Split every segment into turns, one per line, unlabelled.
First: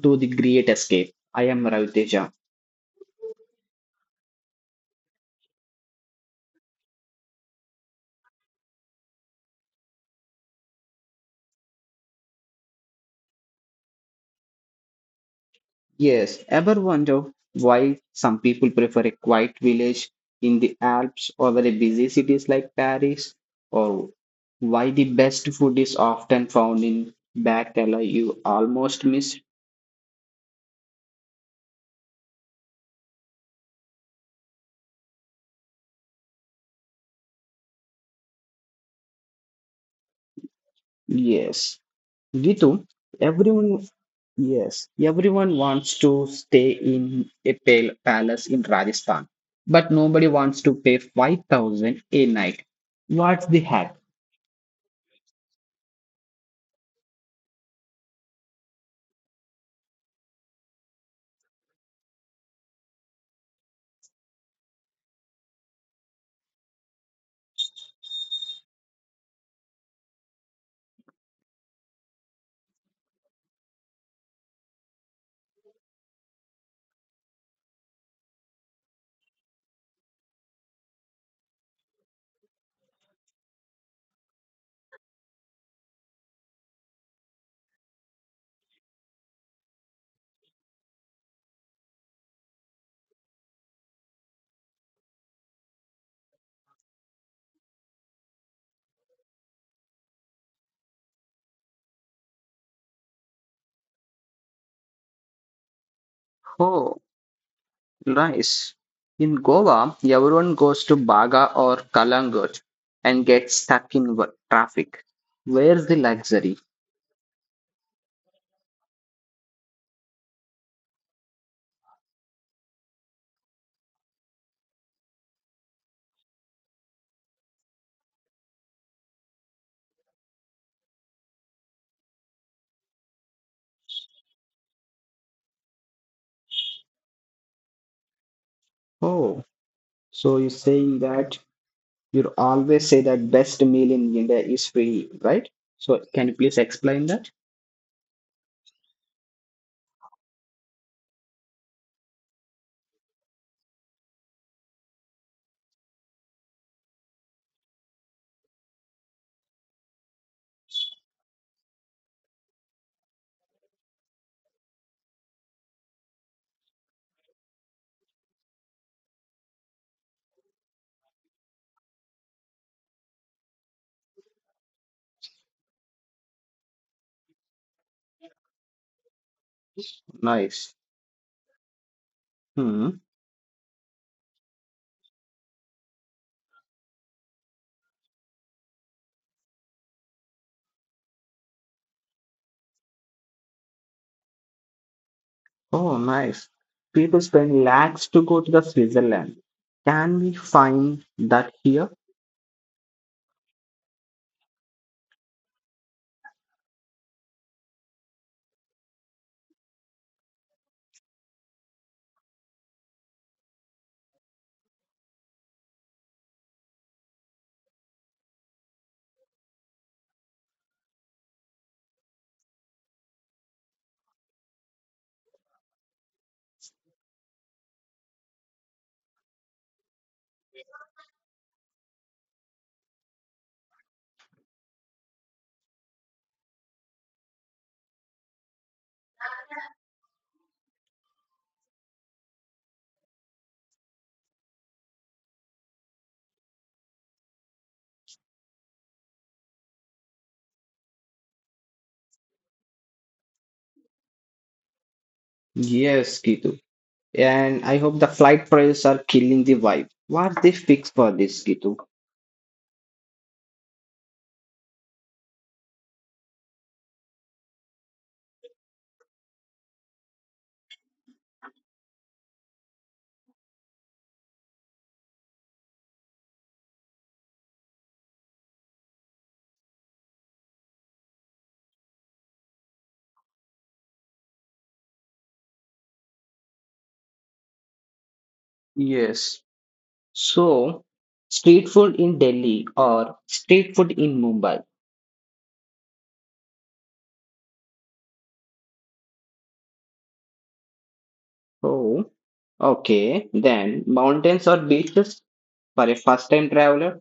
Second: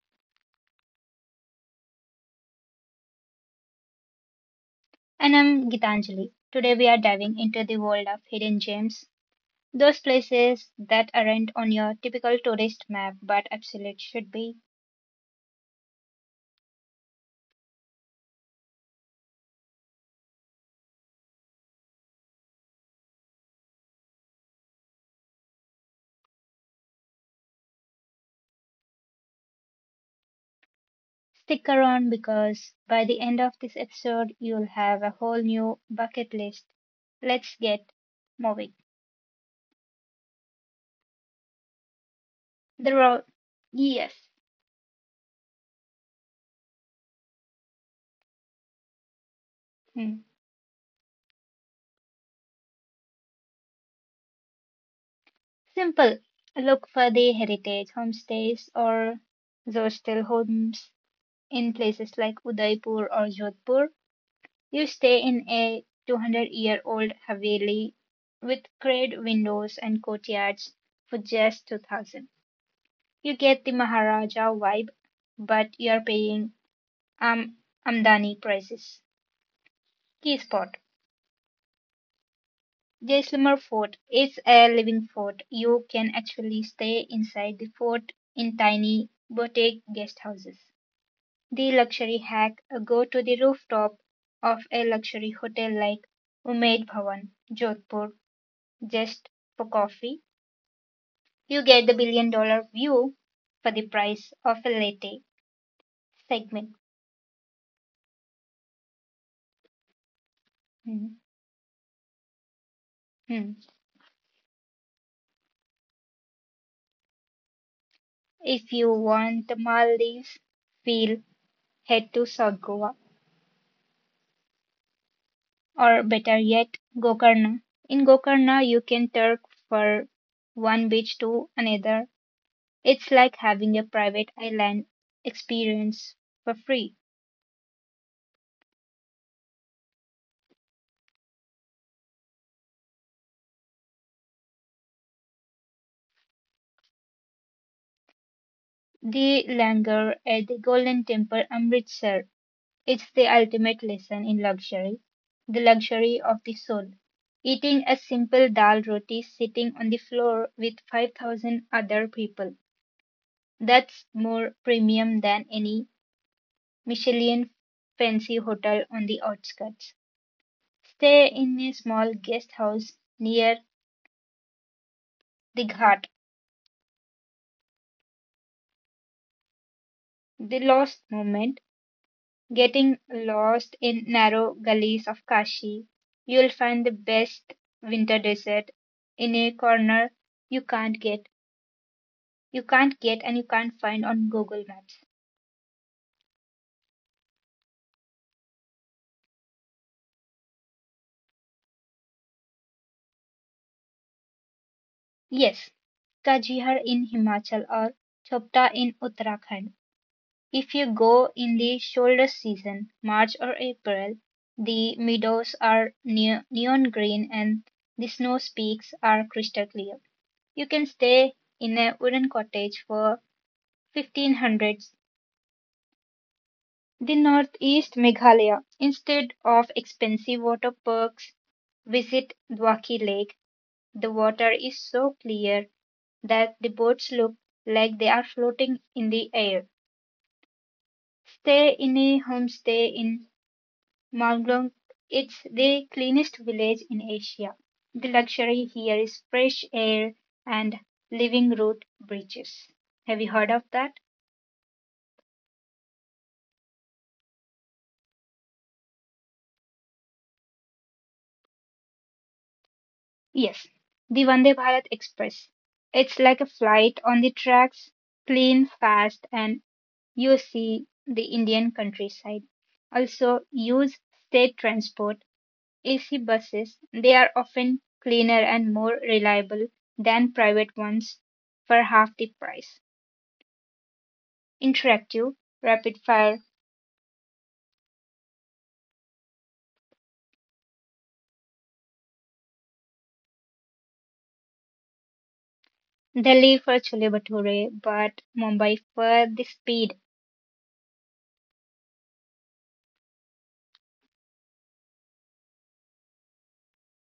to the Great Escape. I am Ravi Teja.
And I'm Gitanjali. Today we are diving into the world of hidden gems, those places that aren't on your typical tourist map but absolutely should be.
Yes, ever wonder why some people prefer a quiet village in the Alps over a busy cities like Paris? Or why the best food is often found in back alley you almost miss?
Stick around because by the end of this episode you'll have a whole new bucket list. Let's get moving.
Yes. Gitu,
The road,
everyone
yes,
yes, everyone wants to stay in a palace in Rajasthan, but
hmm.
nobody wants to pay 5,000 a night. What's the hack?
Simple. Look for the heritage homestays or those still homes in places like Udaipur or Jodhpur. You stay in a 200-year-old-year-old Haveli with grade windows and courtyards for just 2,000. You get the Maharaja vibe, but you're paying um Amdani prices. Key spot. Jaisalmer Fort is a living fort. You can actually stay inside the fort in tiny boutique guest houses. The luxury hack, go to the rooftop of a luxury hotel like Umaid Bhawan, Jodhpur, just for coffee. You get the billion dollar view for the price of a latte segment.
Oh, nice. In Goa, everyone goes to Baga or Kalangut and gets
Mhm.
stuck in traffic. Where's the luxury?
If you want the Maldives feel, head to South Goa, or better yet, Gokarna. In Gokarna, you can turk for one beach to another. It's like having a private island experience for free.
Oh, so you're saying that you always say that best meal in India is free, right? So can you please explain that?
The langar at the Golden Temple, Amritsar. It's the ultimate lesson in luxury, the luxury of the soul. Eating a simple dal roti sitting on the floor with 5,000 other people. That's more premium than any Michelin fancy hotel on the outskirts. Stay in a small guest house near the ghat. The
Nice.
lost moment,
Hmm.
getting lost in narrow gullies of Kashi, you'll find the best winter dessert in a corner you can't get, you can't get and you can't find on Google Maps.
Oh, nice. People spend lakhs to go to the Switzerland. Can we find that here?
Yes, Kajihar in Himachal or Chopta in Uttarakhand. If you go in the shoulder season, March or April, the meadows are neon green and the snow peaks are crystal clear. You can stay in a wooden cottage for 1500s the northeast Meghalaya. Instead of expensive water parks, visit Dwaki Lake. The water is so clear that the boats look like they are floating in the air. Stay in a homestay in Manglong. It's the cleanest village in Asia. The luxury here is fresh air and living root bridges. Have you heard of that?
Yes, Kitu. And I hope the flight prices are killing the vibe. What they fix for this, Gitu?
Yes, the Vande Bharat Express. It's like a flight on the tracks, clean, fast, and you see the Indian countryside. Also, use state transport, AC buses. They are often cleaner and more reliable than private ones for half the price. Interactive, rapid fire.
Yes. So, street food in Delhi or street food in Mumbai?
Delhi for Chole Bhature, but Mumbai for the speed.
Oh, okay. Then mountains or beaches for a first-time traveler?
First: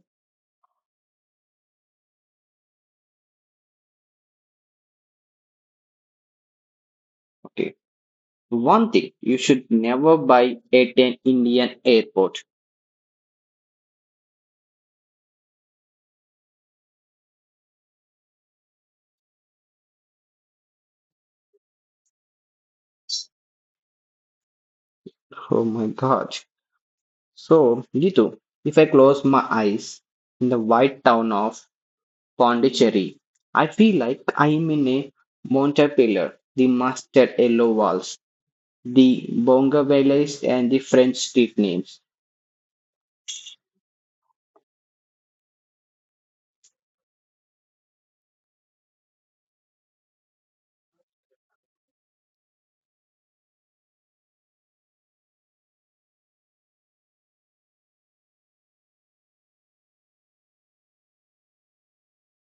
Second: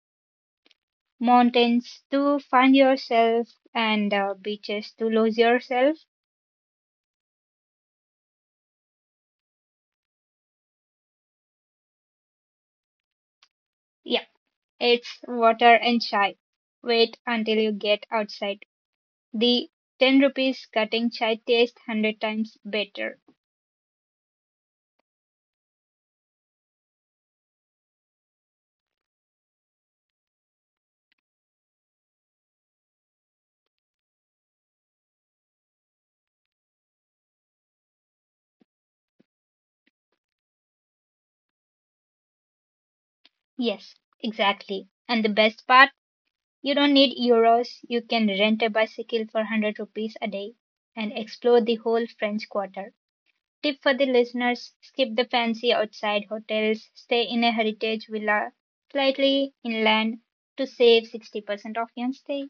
Mountains to find yourself, and beaches to lose yourself.
Okay. One thing you should never buy at an Indian airport.
Yeah, it's water and chai. Wait until you get outside. The 10 rupees cutting chai tastes 100 times better.
Oh my God. So, Gitu, if I close my eyes in the white town of Pondicherry. I feel like I'm in a Montpellier, the Master Yellow walls, the Bonga and the French street names.
Yes, exactly. And the best part, you don't need euros. You can rent a bicycle for 100 rupees a day and explore the whole French Quarter. Tip for the listeners: skip the fancy outside hotels, stay in a heritage villa slightly inland to save 60% of your stay.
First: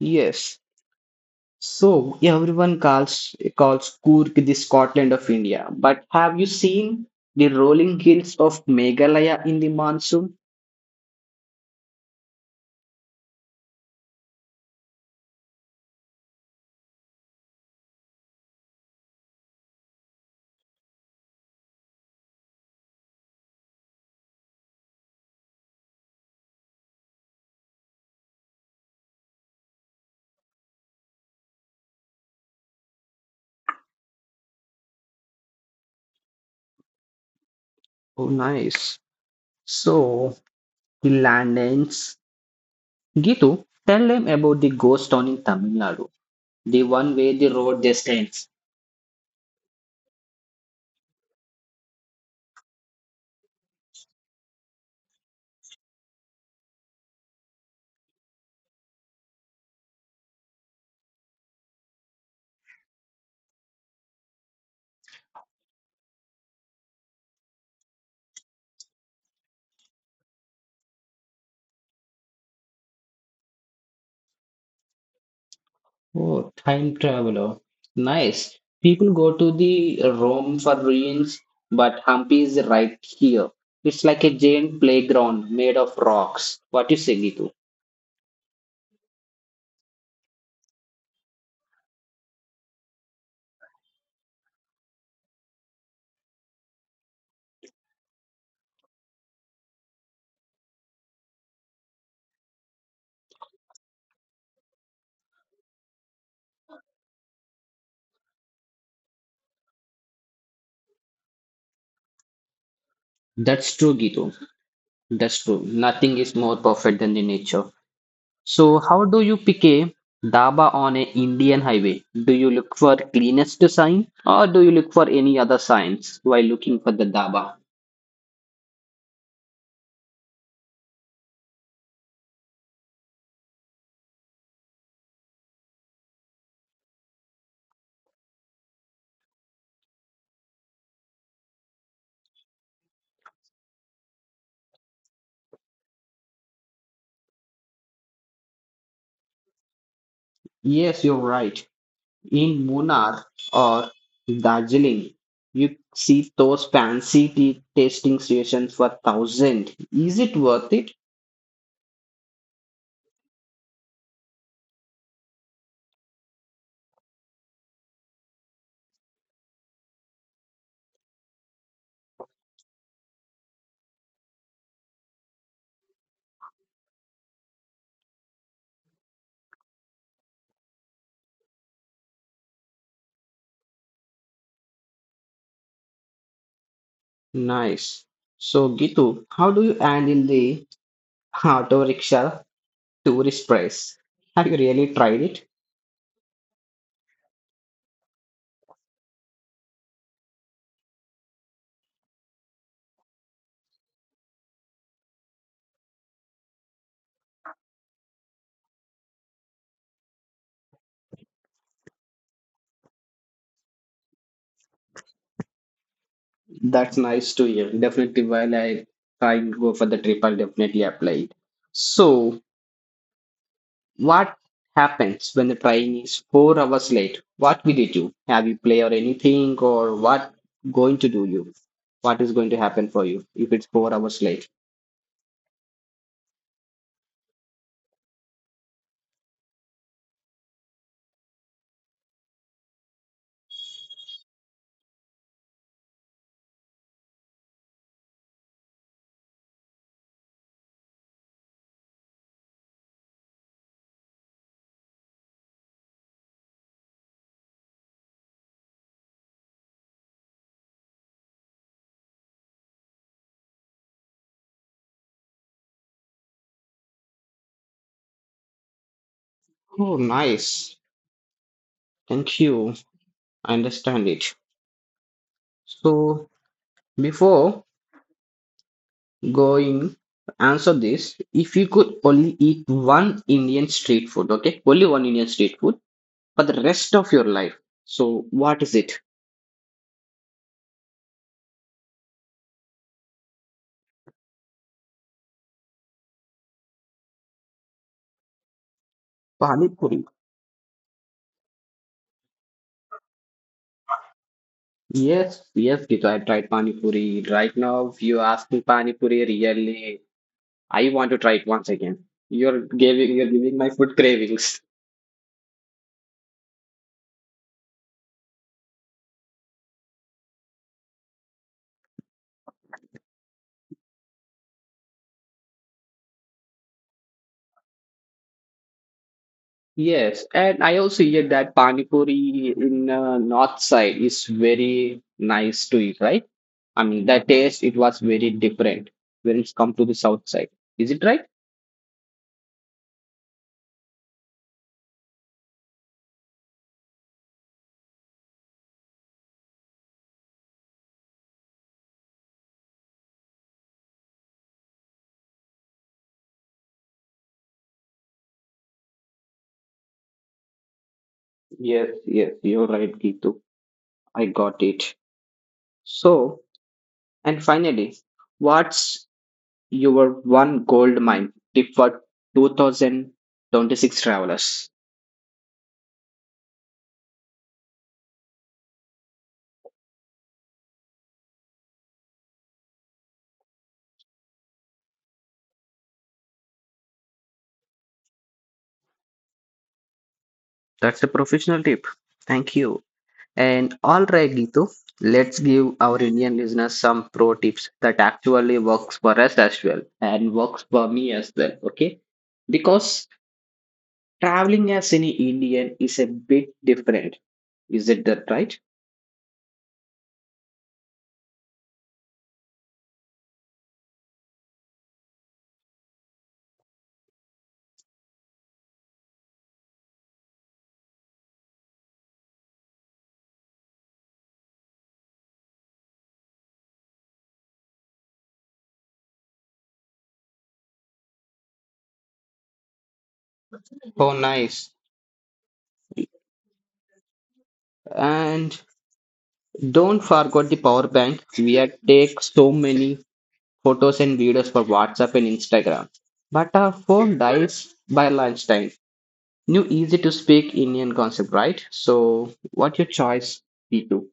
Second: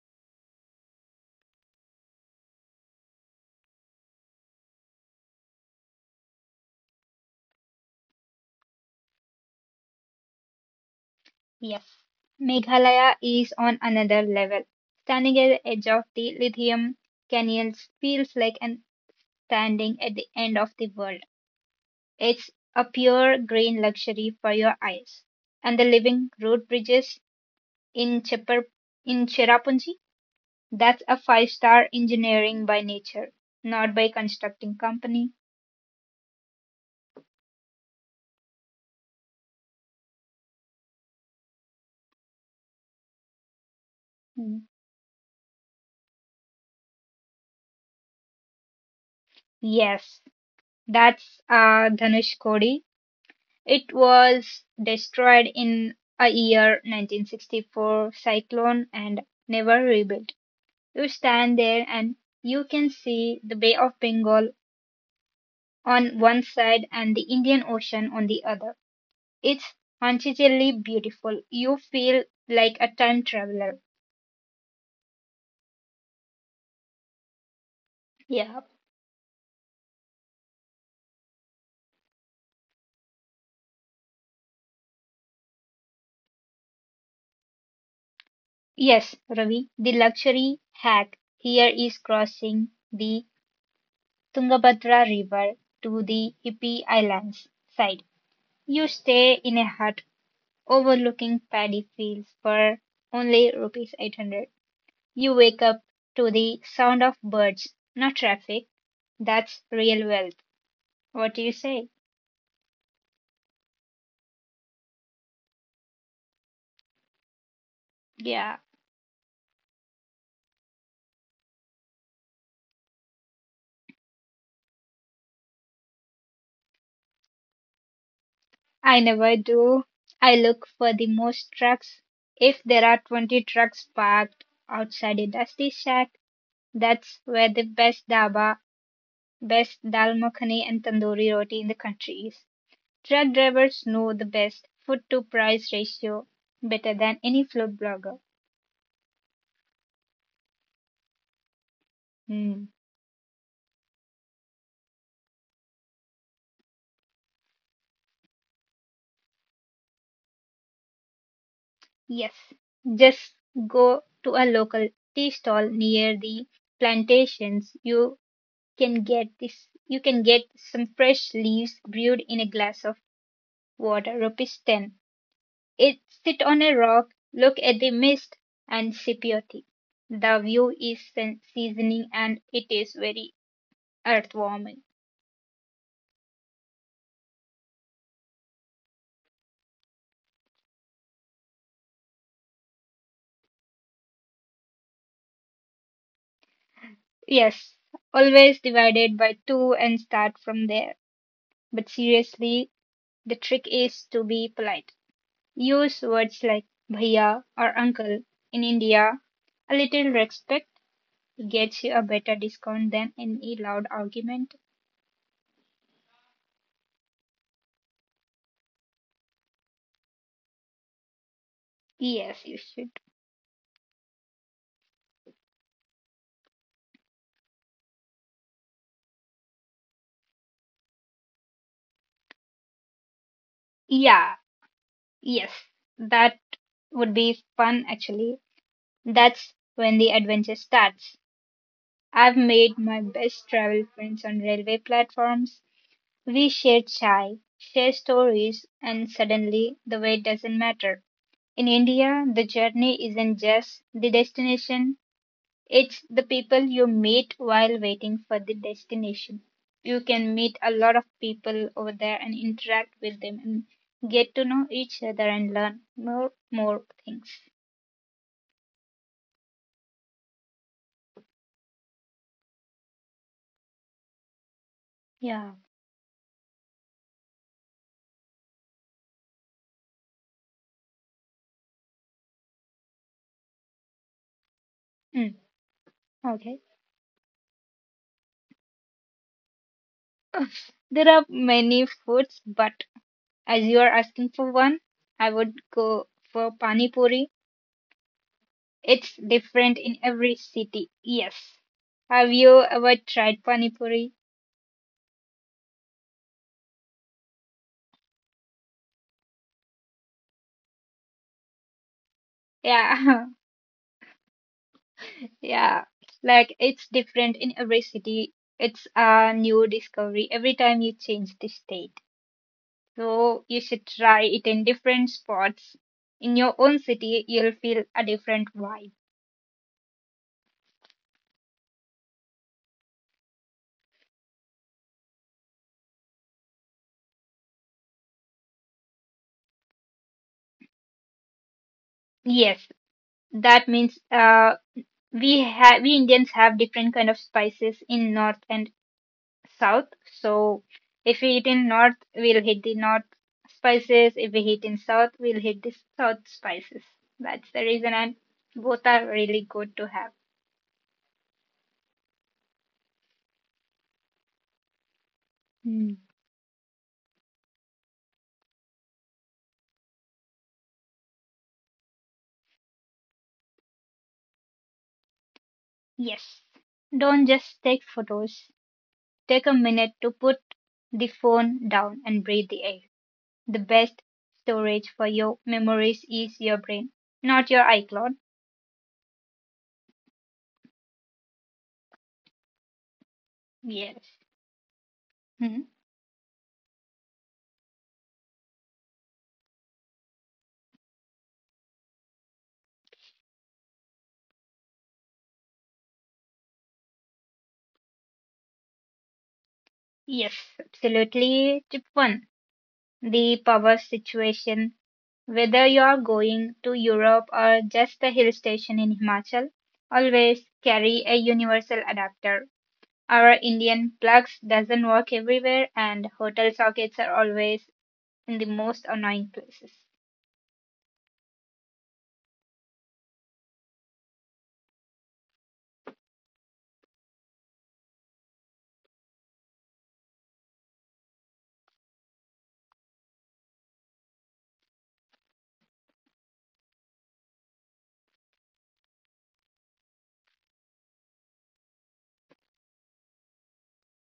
Yes, so everyone calls Cork the Scotland of India. But have you seen the rolling hills of Meghalaya in the monsoon?
Yes, Meghalaya is on another level. Standing at the edge of the lithium canyons feels like an standing at the end of the world. It's a pure green luxury for your eyes. And the living road bridges in Chepper in Cherrapunji. That's a five-star engineering by nature, not by constructing company.
Oh, nice. So the land ends. Gitu, tell them about
Hmm.
the ghost town in Tamil Nadu, the one where the road just ends.
Yes, that's Dhanushkodi. It was destroyed in a year 1964 cyclone and never rebuilt. You stand there and you can see the Bay of Bengal on one side and the Indian Ocean on the other. It's hauntingly beautiful. You feel like a time traveler.
Oh, time traveler. Nice.
Yeah.
People go to the Rome for ruins, but Hampi is right here. It's like a giant playground made of rocks. What you say, Gitu?
Yes, Ravi, the luxury hack here is crossing the Tungabhadra River to the hippie islands side. You stay in a hut overlooking paddy fields for only rupees 800. You wake up to the sound of birds, not traffic. That's real wealth. What do you say?
That's true, Gitu. That's true. Nothing is more perfect than the nature.
Yeah,
So, how do you pick a dhaba on an Indian highway? Do you look for cleanest sign or do you look for any other signs while looking for the dhaba?
I never do. I look for the most trucks. If there are 20 trucks parked outside a dusty shack, that's where the best daba, best dal makhani and tandoori roti in the country is. Truck drivers know the best food to price ratio better than any food blogger.
Yes, you're right. In
Hmm.
Munnar or Darjeeling, you see those fancy tea tasting stations for thousand. Is it worth it?
Yes. Just go to a local tea stall near the plantations. You can get some fresh leaves brewed in a glass of water, rupees 10. It Sit on a rock, look at the mist, and sip your tea. The view is seasoning and it is very earthwarming.
Nice. So, Gitu, how do you handle the auto rickshaw tourist price? Have you really tried it?
Yes, always divided by two and start from there. But seriously, the trick is to be polite. Use words like bhaiya or uncle. In India, a little respect gets you a better discount than any loud argument.
That's nice to hear. Definitely, while I go for the trip, I'll definitely apply it. So,
Yes, you should.
what happens when the train is 4 hours late? What will you do? Have you play or anything or what going to do you? What is going to happen for you if it's 4 hours
Yeah.
late?
Yes, that would be fun actually. That's when the adventure starts. I've made my best travel friends on railway platforms. We share chai, share stories, and suddenly the way doesn't matter. In India, the journey isn't just the destination, it's the people you meet while waiting for the destination. You can meet a lot of people over there and interact with them and get to know each other and learn more things.
Oh, nice. Thank you. I understand it.
Yeah.
So before going answer this, if you could only eat one Indian street food, okay? Only one Indian
Mm,
street food for the
okay.
rest of your life. So what is it?
There are many foods, but as you are asking for one, I would go for pani puri. It's
Pani
different in
Puri.
every city. Yes. Have you ever tried pani puri?
Yes, yes, Gitu, I've tried Pani Puri. Right now, if you ask me Pani Puri, really, I want to try it once again. You're giving, you're
Yeah.
giving my food cravings.
Yeah, like it's different in every city. It's a new discovery every time you change the state. So you should try it in different spots. In your own city, you'll feel a different vibe.
Yes, and I also hear that Pani Puri in north side is very nice to eat, right? I mean, the taste, it was very different when it's come to the south side. Is it right?
Yes, that means we Indians have different kind of spices in north and south. So if we eat in north, we'll hit the north spices. If we hit in south, we'll hit the south spices. That's the reason, and both are really good to have.
Yes, yes, you're right, Gitu. I got it.
Hmm.
So, and finally, what's your one gold mine tip for 2026 travelers.
Yes. Don't just take photos. Take a minute to put the phone down and breathe the air. The best storage for your memories is your brain, not your iCloud.
That's a professional tip. Thank you. And all right,
Yes.
Gitu, let's give
Hmm.
our Indian listeners some pro tips that actually works for us as well and works for me as well. Okay, because traveling as any Indian is a bit different. Is it that right?
Yes, absolutely. Tip one: the power situation. Whether you are going to Europe or just a hill station in Himachal, always carry a universal adapter. Our Indian plugs doesn't work everywhere and hotel sockets are always in the most annoying places.
Oh, nice. And don't forget the power bank. We are take so many photos and videos for WhatsApp and Instagram. But our phone dies by lunchtime. New easy to speak Indian concept, right? So, what your choice, B2?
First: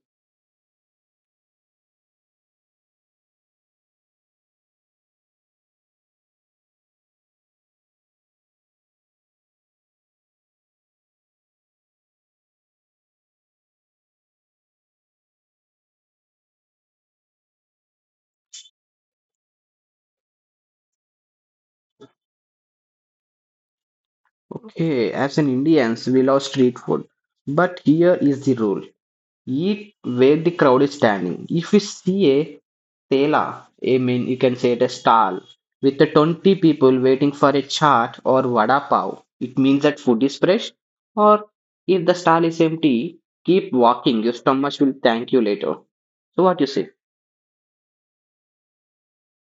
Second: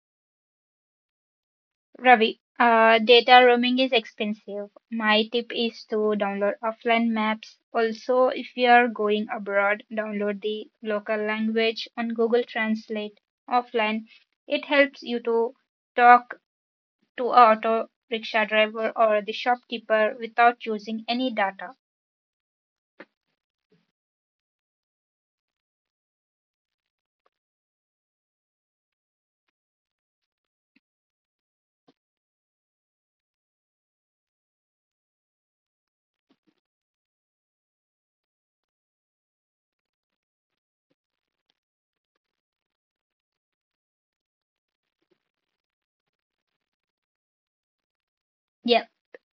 Ravi, data roaming is expensive. My tip is to download offline maps. Also, if you are going abroad, download the local language on Google Translate offline. It helps you to talk to a auto rickshaw driver or the shopkeeper without using any data.
Okay, as an Indians, we love street food. But here is the rule. Eat where the crowd is standing. If you see a tela, I mean, you can say it a stall with the 20 people waiting for a chaat or vada pav, it means that food is fresh. Or if the stall is empty, keep walking. Your stomach will thank you later. So what you say?
Yeah,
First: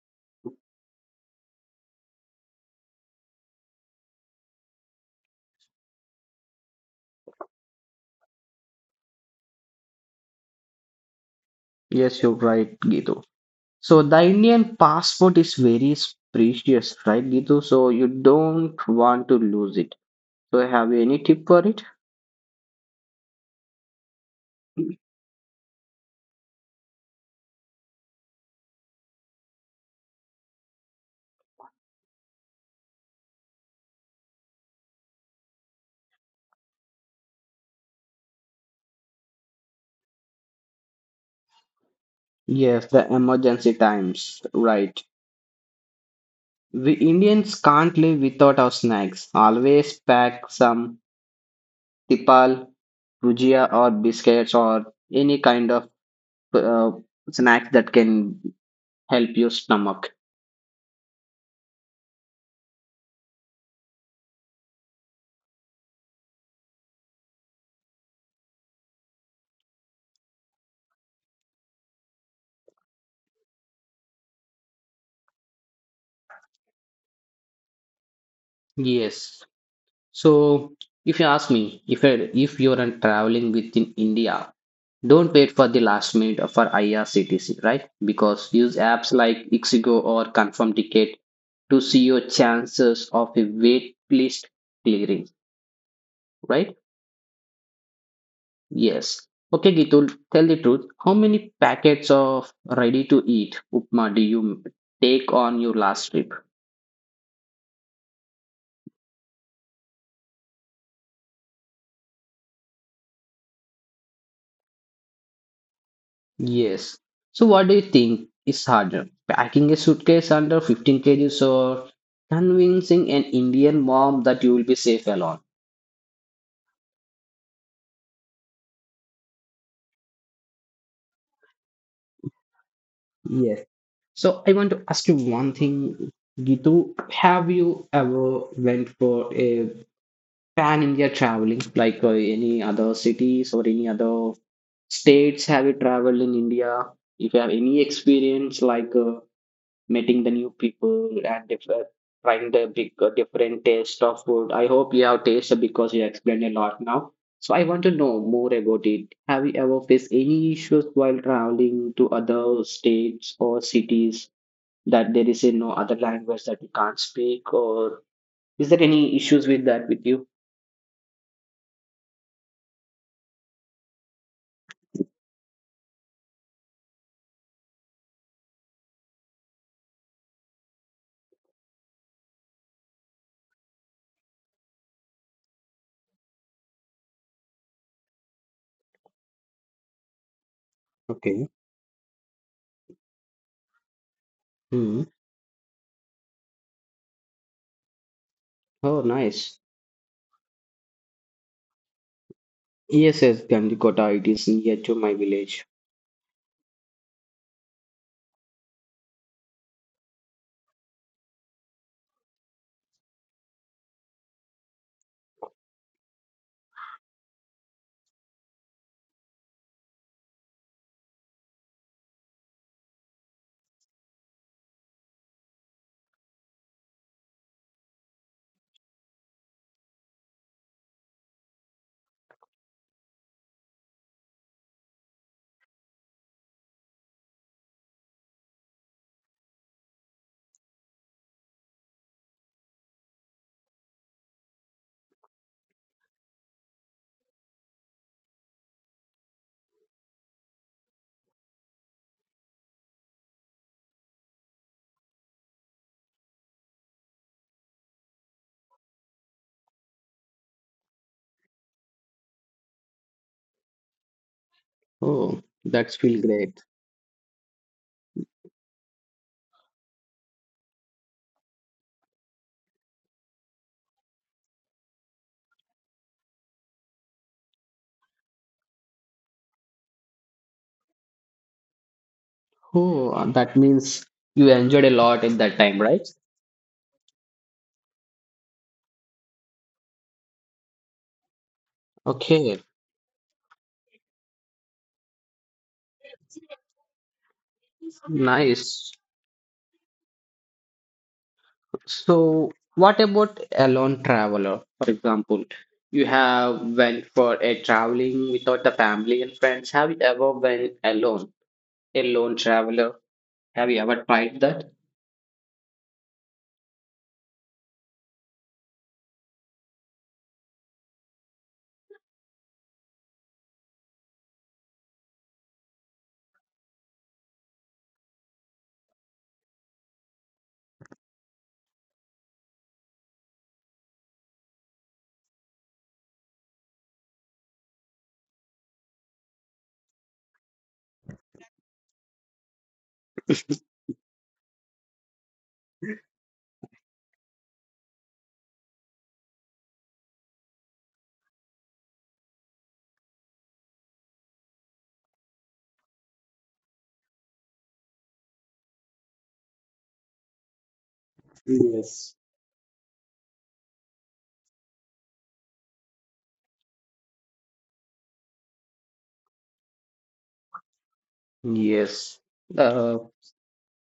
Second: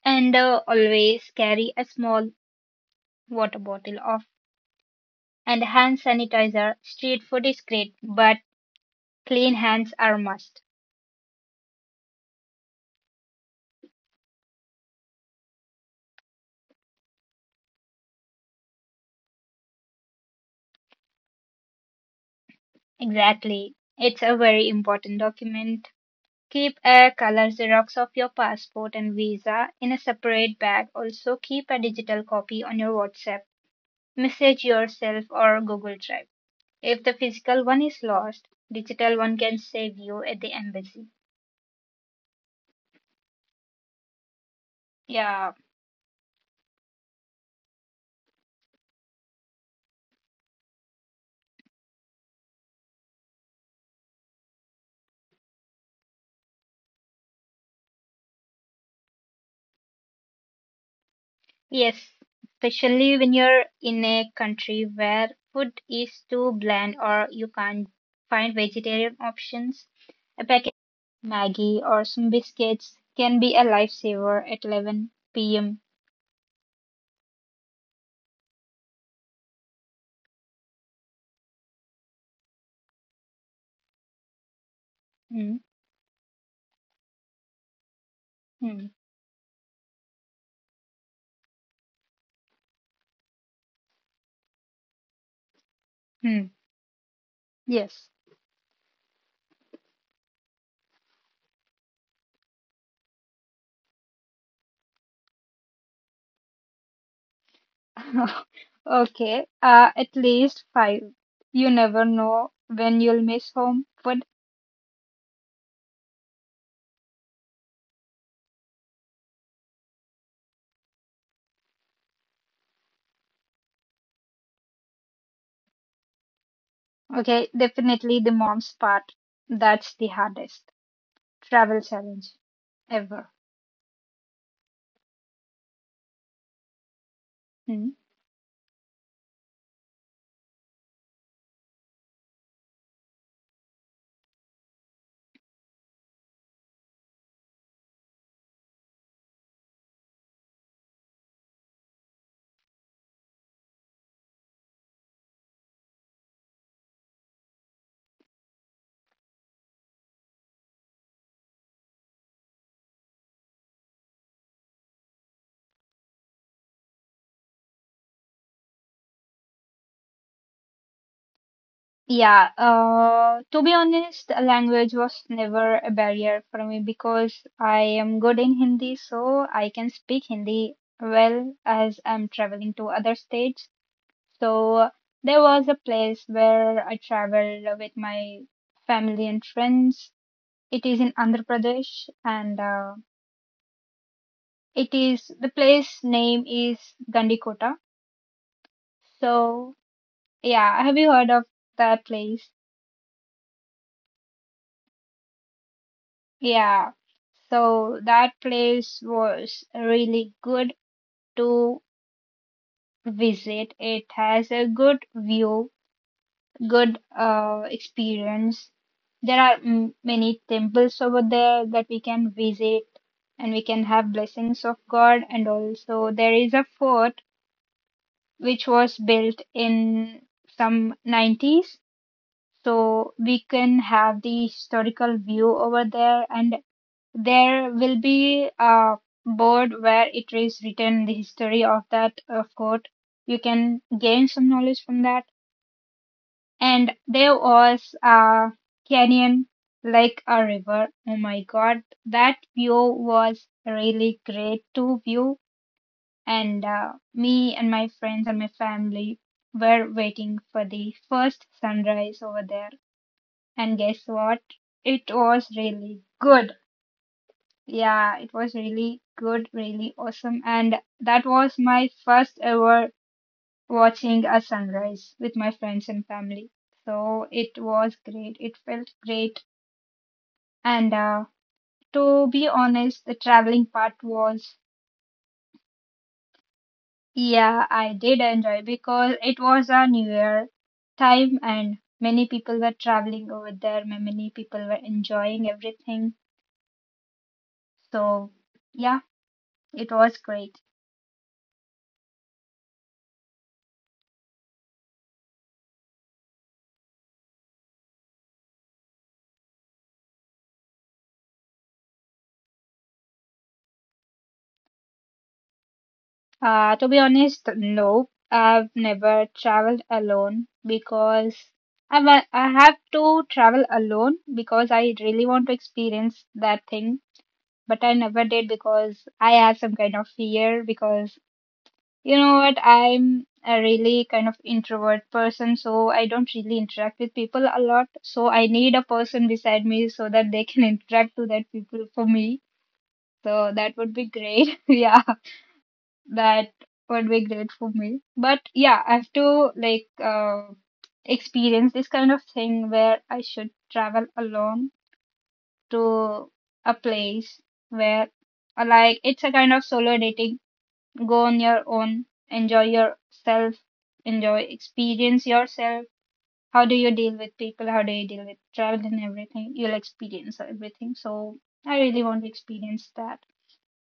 and always carry a small water bottle off, and hand sanitizer. Street food is great, but clean hands are must.
Yes, you're right, Gitu. So the Indian passport is very precious, right, Gitu? So you don't want to lose it. So have you any tip for it?
Exactly. It's a very important document. Keep a color Xerox of your passport and visa in a separate bag. Also, keep a digital copy on your WhatsApp, message yourself, or Google Drive. If the physical one is lost, digital one can save you at the embassy.
Yes, the emergency times, right.
Yeah.
We Indians can't live without our snacks. Always pack some tipal, gujia or biscuits or any kind of uh, snack that can help your stomach.
Yes, especially when you're in a country where food is too bland or you can't find vegetarian options. A packet of Maggie or some biscuits can be a lifesaver at 11 p.m.
Yes. So, if you ask me, if you're on traveling within India, don't
Mm,
wait for the last minute for IRCTC, right? Because use
mm,
apps like Ixigo or Confirm Ticket to see your chances of a wait list clearing,
mm.
right?
Yes.
Yes. Okay, Gitul, tell the truth. How many packets of ready to eat upma do you take on your last trip?
Okay, at least five. You never know when you'll miss home food.
Yes. So what do you think is harder? Packing a suitcase under 15 kgs or convincing an Indian mom that you will be safe alone?
Okay, definitely the mom's part. That's the hardest travel challenge ever.
Yes. So I want to ask you one thing, Gitu. Have
Hmm?
you ever went for a pan-India traveling, like any other cities or any other states? Have you traveled in India? If you have any experience like meeting the new people and if trying the big, different taste of food. I hope you have tasted because you explained a lot now. So I want to know more about it. Have you ever faced any issues while traveling to other states or cities that there is a no other language that you can't speak or is there any issues with that with you?
Yeah, to be honest, language was never a barrier for me because I am good in Hindi, so I can speak Hindi well as I'm traveling to other states. So there was a place where I traveled with my family and friends. It is in Andhra
Okay.
Pradesh, and it
Hmm.
is the place name is Gandikota.
Oh, nice.
So yeah, have you heard of that place?
Yes, yes, Gandikota. It is near to my village.
Yeah. So that place was really good to visit. It has a good view, good experience. There are many temples over there that we can visit and we can have blessings of God. And also, there is a fort which was built in some 90s. So we can have the historical view over there, and there will be a board where it is written the history of that fort. You can gain some knowledge from that. And there was a canyon like a river. Oh my God, that view was really great to view. And me and my friends and my family were waiting for the first sunrise over there. And guess what?
Oh, that's feel
It
great.
was really good. Yeah, it was really good, really awesome. And that was my first ever watching a sunrise with my friends and family. So it was great. It felt
Oh, that
great.
means you enjoyed a
And
lot in that time, right?
to be honest, the traveling part was, yeah, I did enjoy because it
Okay,
was a new year time and many people were traveling over there. Many people were enjoying everything.
nice.
So yeah, it was great.
So, what about a lone traveler? For example, you have went for a traveling without the family and friends. Have you ever went alone, a lone traveler? Have you ever tried that?
To be honest, no. I've never traveled alone because I have to travel alone because I really want to experience that thing, but I never did because I had some kind of fear because you know what, I'm a really kind of introvert person, so I don't really interact with people a lot. So I need a person beside me so that they can interact to that people for me. So that would be great. Yeah. That would be great for me. But yeah, I have to like experience this kind of thing where I should travel alone to a place where like it's a kind of solo dating. Go on your own,
Yes.
enjoy yourself, enjoy experience yourself. How do you deal with people? How do you deal with travel and everything? You'll experience everything. So I really want
Yes.
to experience
Uh,
that.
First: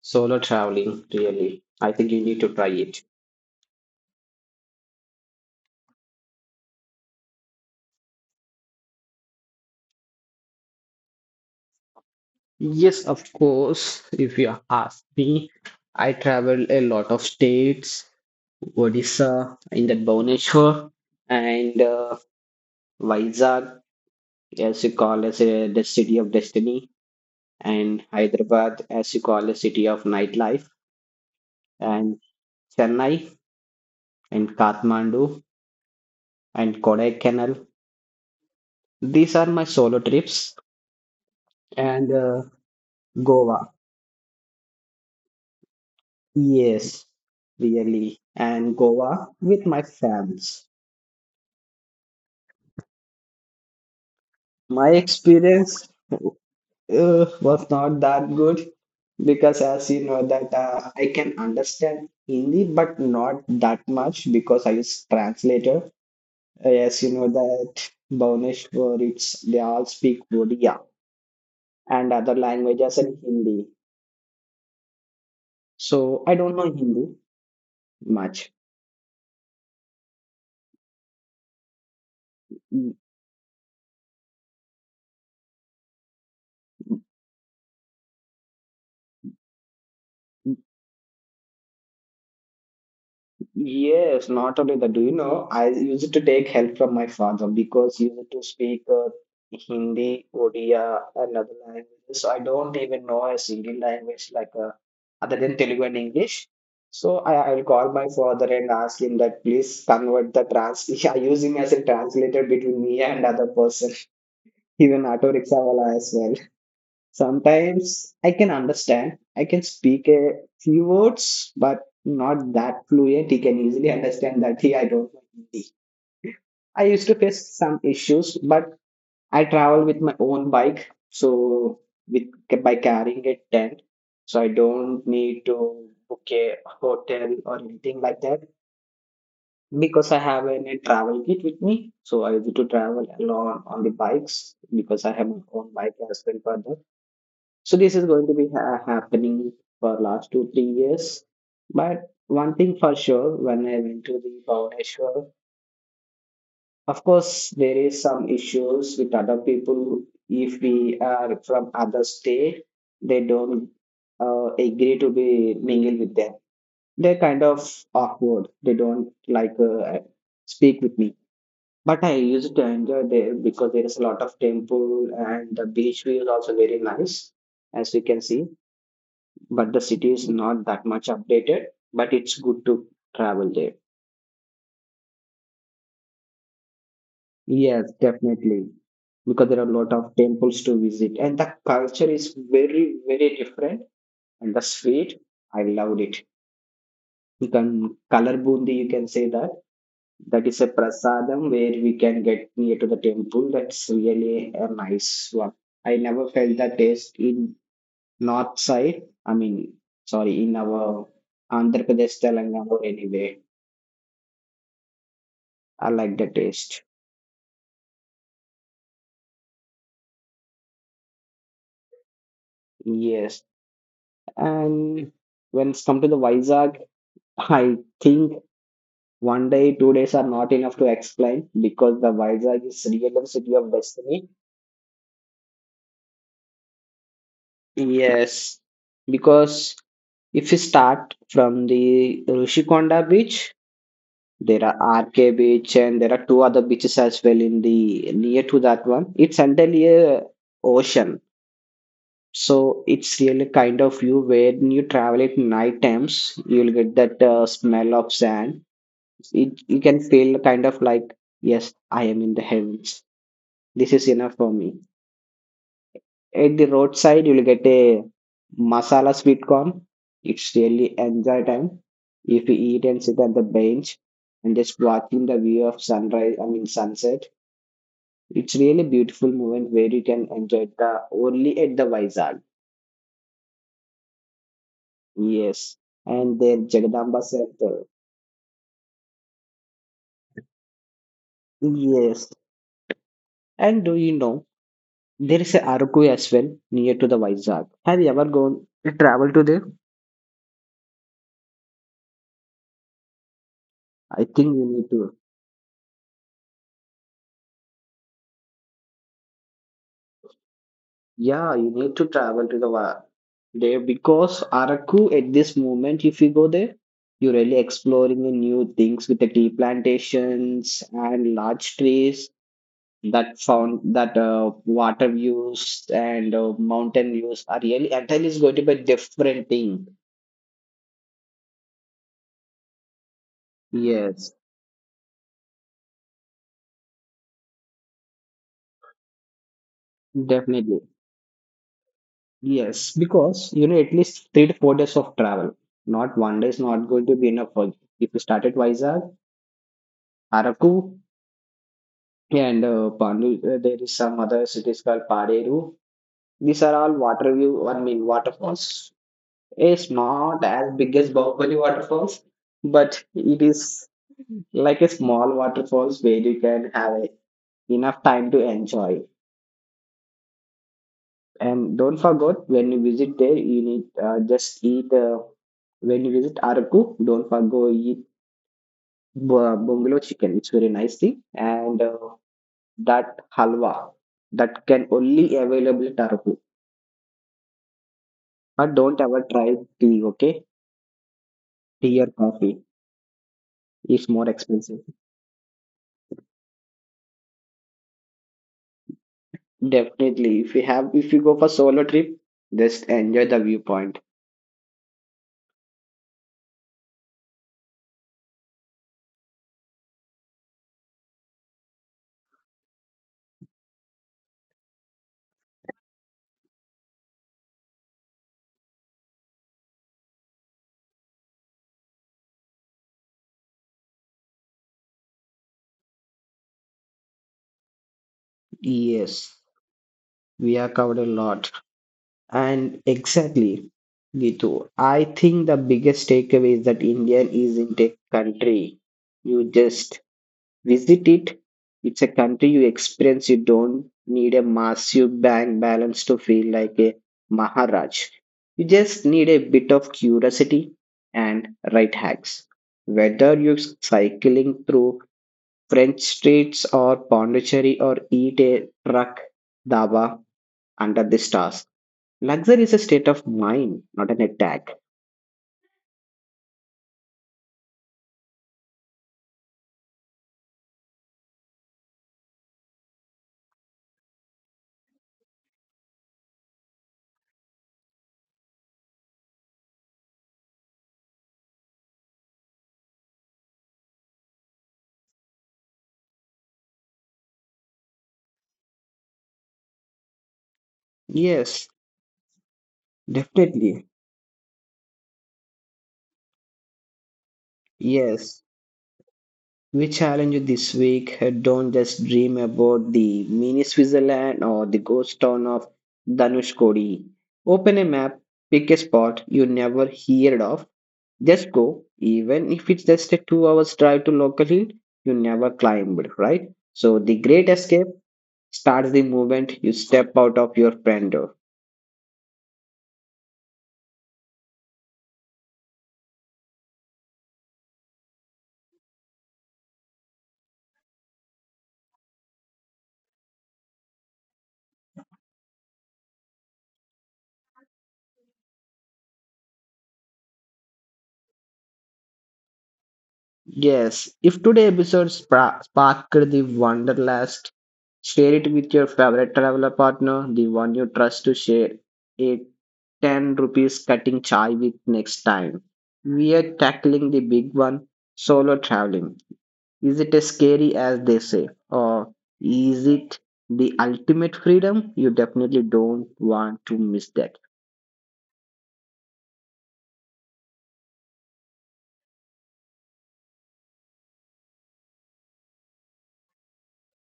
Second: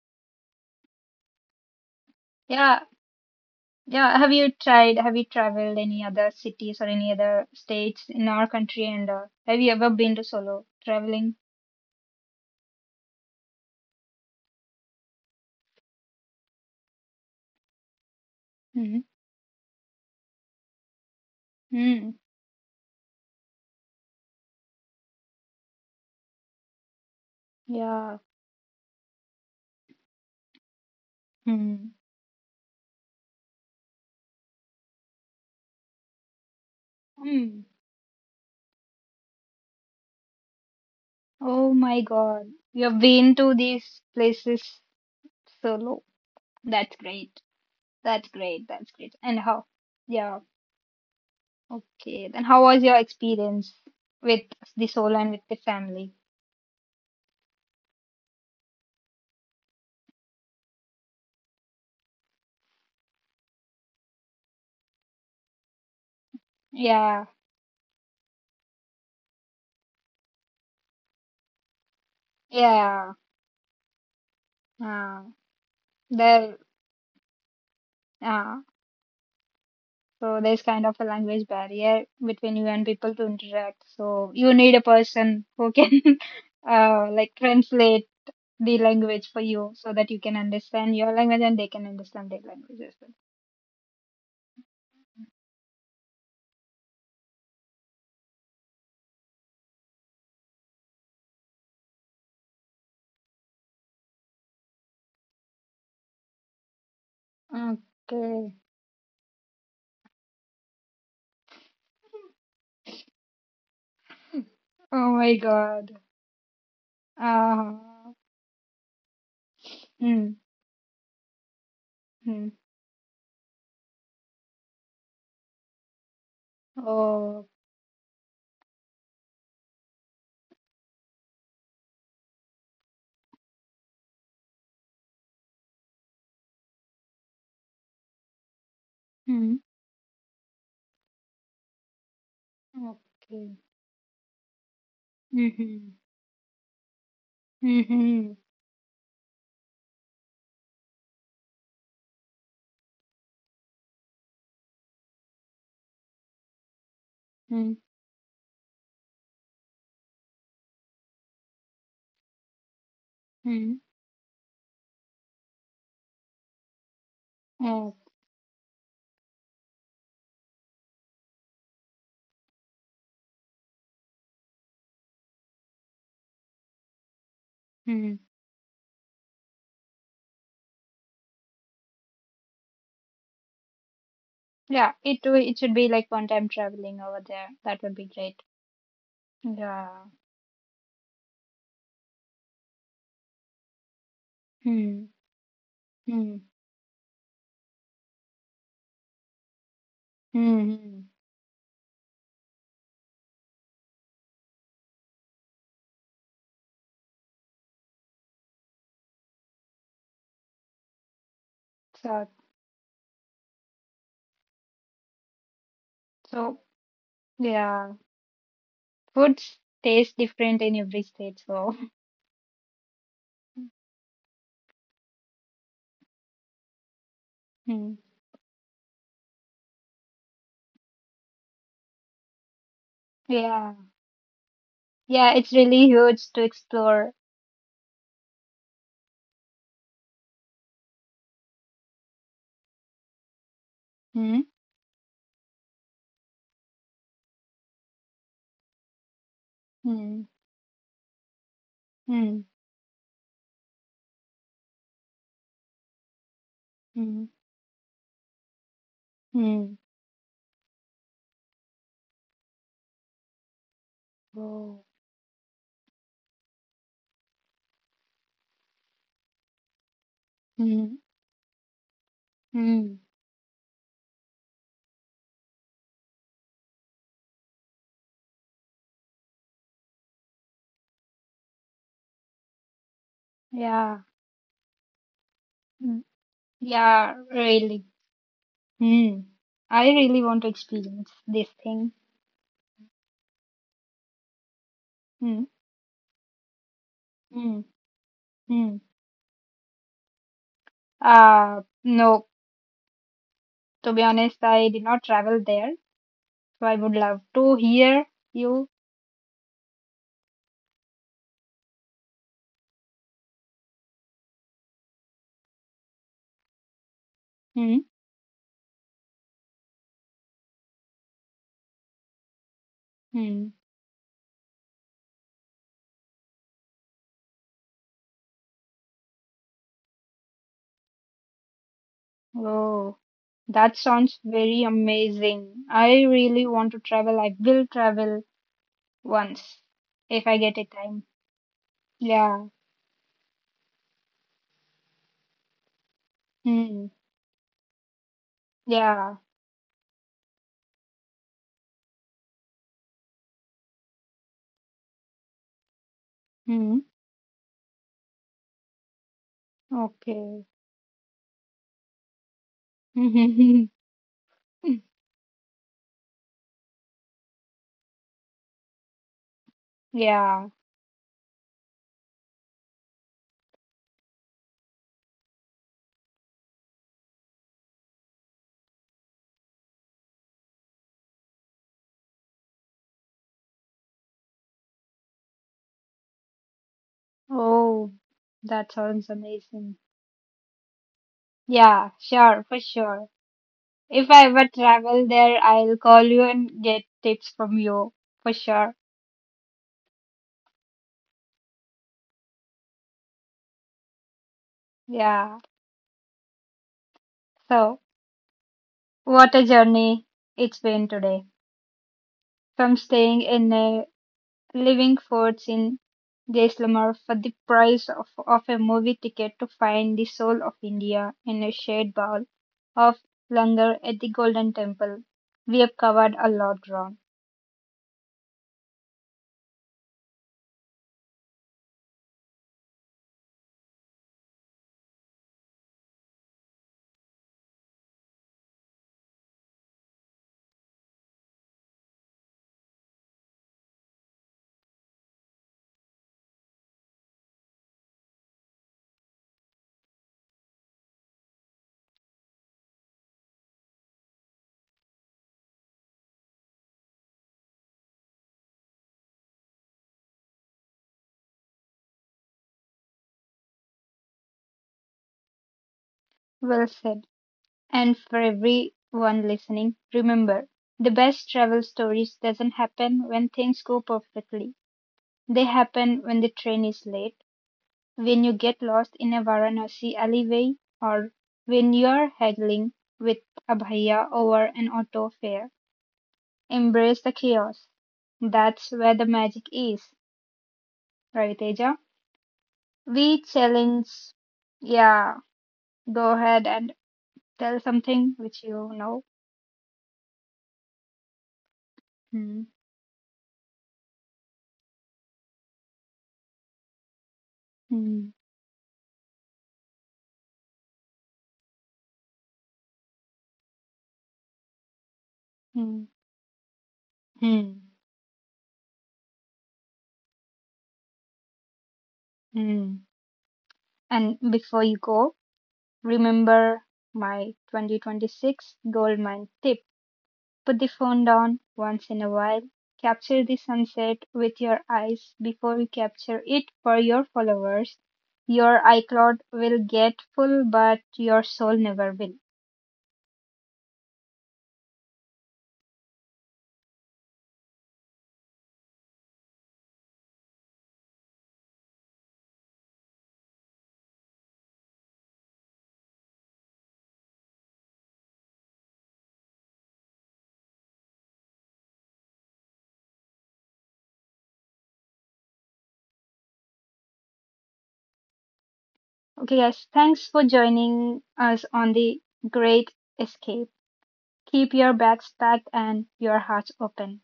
Solo traveling, really. I think you need to try
Yeah.
it.
Yeah, have you traveled any other cities or any other states in our country and have you ever been to solo traveling?
Yes, of course. If you ask me, I travel a lot of states
Mm-hmm.
Odisha in that Bhubaneswar and
Mm.
Vizag as you call as the city of destiny and
Yeah.
Hyderabad as you call a city of nightlife
Mm.
and Chennai and Kathmandu and Kodaikanal.
Mm.
These are my solo trips
Oh my
and
God. You have been to
Goa.
these places solo. That's
Yes,
great.
really.
That's great.
And
That's great.
Goa
And how?
with my
Yeah.
fans.
Okay. Then how was your experience with the
My
solo and with the
experience
family?
was not that good because as you know that I can understand Hindi but not that much because I use translator. As you
Yeah.
know that Bhubaneswar, it's they all speak Odia and other languages
Yeah.
and Hindi.
Uh,
So I don't
there.
know Hindi much.
So there's kind of a language barrier between you and people to interact. So you need a person who can like translate the language for you so that you can understand your language and they can understand their language as
Yes, not only that, do you know, I used to take help from my father because he used to speak Hindi, Odia, and other languages. So I don't even know a single language like other than Telugu and English. So I'll
well.
call my father
Okay.
and ask him that please convert the trans. Yeah, use him as a translator between me and other person, even
Oh
auto
my
rickshaw
God.
wala as well.
Uh,
Sometimes I can understand. I can speak
hmm,
a few words, but
hmm.
not that fluent. He can easily understand that. He, I don't know Hindi. I used to
Oh.
face some issues, but I travel with my own bike, so with by carrying a tent, so I don't need to book a hotel or anything like that
Hmm.
because I have a travel kit with me. So I used to travel
Okay.
alone on the bikes because I have my own
Mm-hmm.
bike as well for that. So this is going to
Mm-hmm.
be happening for last 2 3 years. But one thing for sure, when I went to the Bhubaneswar, of course there is some issues with other people. If we are from other state, they don't
Mm-hmm.
agree to be mingle with them. They're kind of
Oh.
awkward. They don't like speak with me. But I used to enjoy there because there is a lot of temple and the beach view is also very nice, as you
Hmm.
can see, but the city is not that much updated, but it's good to travel there.
Yeah, it should be like one time traveling over there. That
Yes,
would be great.
definitely, because there are a lot
Yeah.
of temples to visit and the culture is very very different and the
Hmm.
sweet, I loved it.
Hmm.
You can color bundi, you can say that, that is
Hmm.
a
Hmm.
prasadam where we can get near to the temple. That's really a nice one. I never felt that taste in north side. I mean, sorry, in our Andhra Pradesh,
So,
Telangana or anywhere. I like the
so,
taste.
yeah, foods taste different in every state. So,
Yes. And when it's come to the Vizag, I
hmm.
think 1 day, 2 days are not enough to explain because the Vizag is really the city of
Yeah,
destiny.
yeah, it's really huge to explore.
Yes. Because if you start from the Rishikonda beach,
Hmm.
there are RK beach and there are two other beaches as well in the near to that one. It's entirely
Hmm.
a ocean.
Hmm.
So it's really kind of view where when you travel at night times, you'll get
Hmm.
that smell of sand. It,
Hmm.
you can feel kind of like, yes, I am in the heavens. This is enough for me.
Oh.
At the roadside, you'll get a masala sweet corn. It's
Hmm.
really enjoy time. If you eat
Hmm.
and sit at the bench and just watching the view of sunrise, I mean sunset, it's really beautiful moment where you can enjoy the only at the Vizag.
Yeah.
Yes.
Hmm.
And then
Yeah.
Jagadamba
Really.
Center.
Hmm. I really want to experience this thing.
Yes. And do you know there
Hmm.
is a Araku as well near to the
Hmm.
Vizag. Have you ever gone
Hmm.
to travel to there?
No. To be
I
honest,
think you
I did
need
not
to.
travel there. So I would love to hear you.
Yeah, you need to travel to the there because Araku at this moment, if you go there, you're really
Hmm.
exploring the new things with the tea plantations and large trees that
Hmm.
found that water views and mountain views are really entirely is going to be a different thing.
Oh, that sounds
Yes,
very amazing. I really want to travel. I will travel once if I get a
definitely.
time. Yeah.
Yes, because you need at least 3 to 4 days of travel. Not one day is
Hmm.
not going to be enough for you. If you start at Vizag,
Yeah.
Araku, and Pandu, there is some other cities called Paderu. These
Hmm.
are all water view. I mean waterfalls. It's
Okay.
not as big as Bahubali waterfalls, but it is like a small waterfalls where you can have a, enough time to enjoy.
Yeah.
And don't forget when you visit there, you need just eat. When you visit Araku, don't forget eat bungalow chicken. It's very nice thing, and that halwa that can only available at Araku.
Oh, that
But don't
sounds
ever try
amazing.
tea. Okay,
Yeah,
tea or
sure, for
coffee
sure.
is
If I
more
ever
expensive.
travel there, I'll call you and get tips from you for sure.
Definitely, if you have, if you go for solo trip, just enjoy the viewpoint.
Yeah. So. What a journey it's been today. From staying in a living forts in Jaisalmer for the price of a movie ticket to find the soul of India in a shared bowl of langar at the Golden Temple. We have covered a lot ground.
Yes, we have covered a lot. And exactly, Gitu. I think the biggest takeaway is that India isn't a country. You just visit it. It's a country you experience. You don't need a massive bank balance to feel like a Maharaj. You just need a bit of curiosity and right hacks. Whether you're cycling through French streets or Pondicherry or eat a truck dawa under the stars, luxury is a state of mind, not an attack.
Well said. And for everyone listening, remember, the best travel stories doesn't happen when things go perfectly. They happen when the train is late. When you get lost in a Varanasi alleyway or when you're haggling with a bhaiya over an auto fare, embrace the chaos. That's where the magic is, right,
Yes,
Teja. We
definitely.
challenge, yeah, go ahead and tell something which
Yes.
you know.
We challenge you this week. Don't just dream
Hmm,
about the mini Switzerland or the ghost town of Dhanushkodi. Open a
hmm,
map, pick a spot you never heard of. Just go, even if it's just a 2 hours drive to local hill you never
hmm,
climbed, right? So the
hmm,
great escape starts the moment you step out of your friend.
hmm. And before you go, remember my 2026 goldmine tip. Put the phone down once in a while. Capture the sunset with your eyes before you capture it for your followers. Your iCloud will get full, but your soul never will.
Yes, if today's episode sparked the wanderlust, share it with your favorite traveler partner, the one you trust to share a 10 rupees cutting chai with next time. We are tackling the big one, solo traveling. Is it as scary as they say, or is it the ultimate freedom? You definitely don't want to miss that.
Okay, guys, thanks for joining us on the great escape. Keep your bags packed and your hearts open.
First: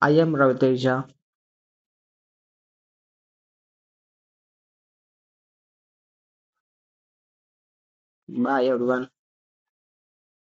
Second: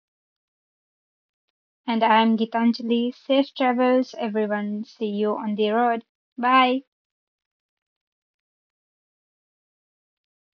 I am Raviteja.
And I'm Gitanjali. Safe travels, everyone. See you on the road. Bye.
Bye everyone.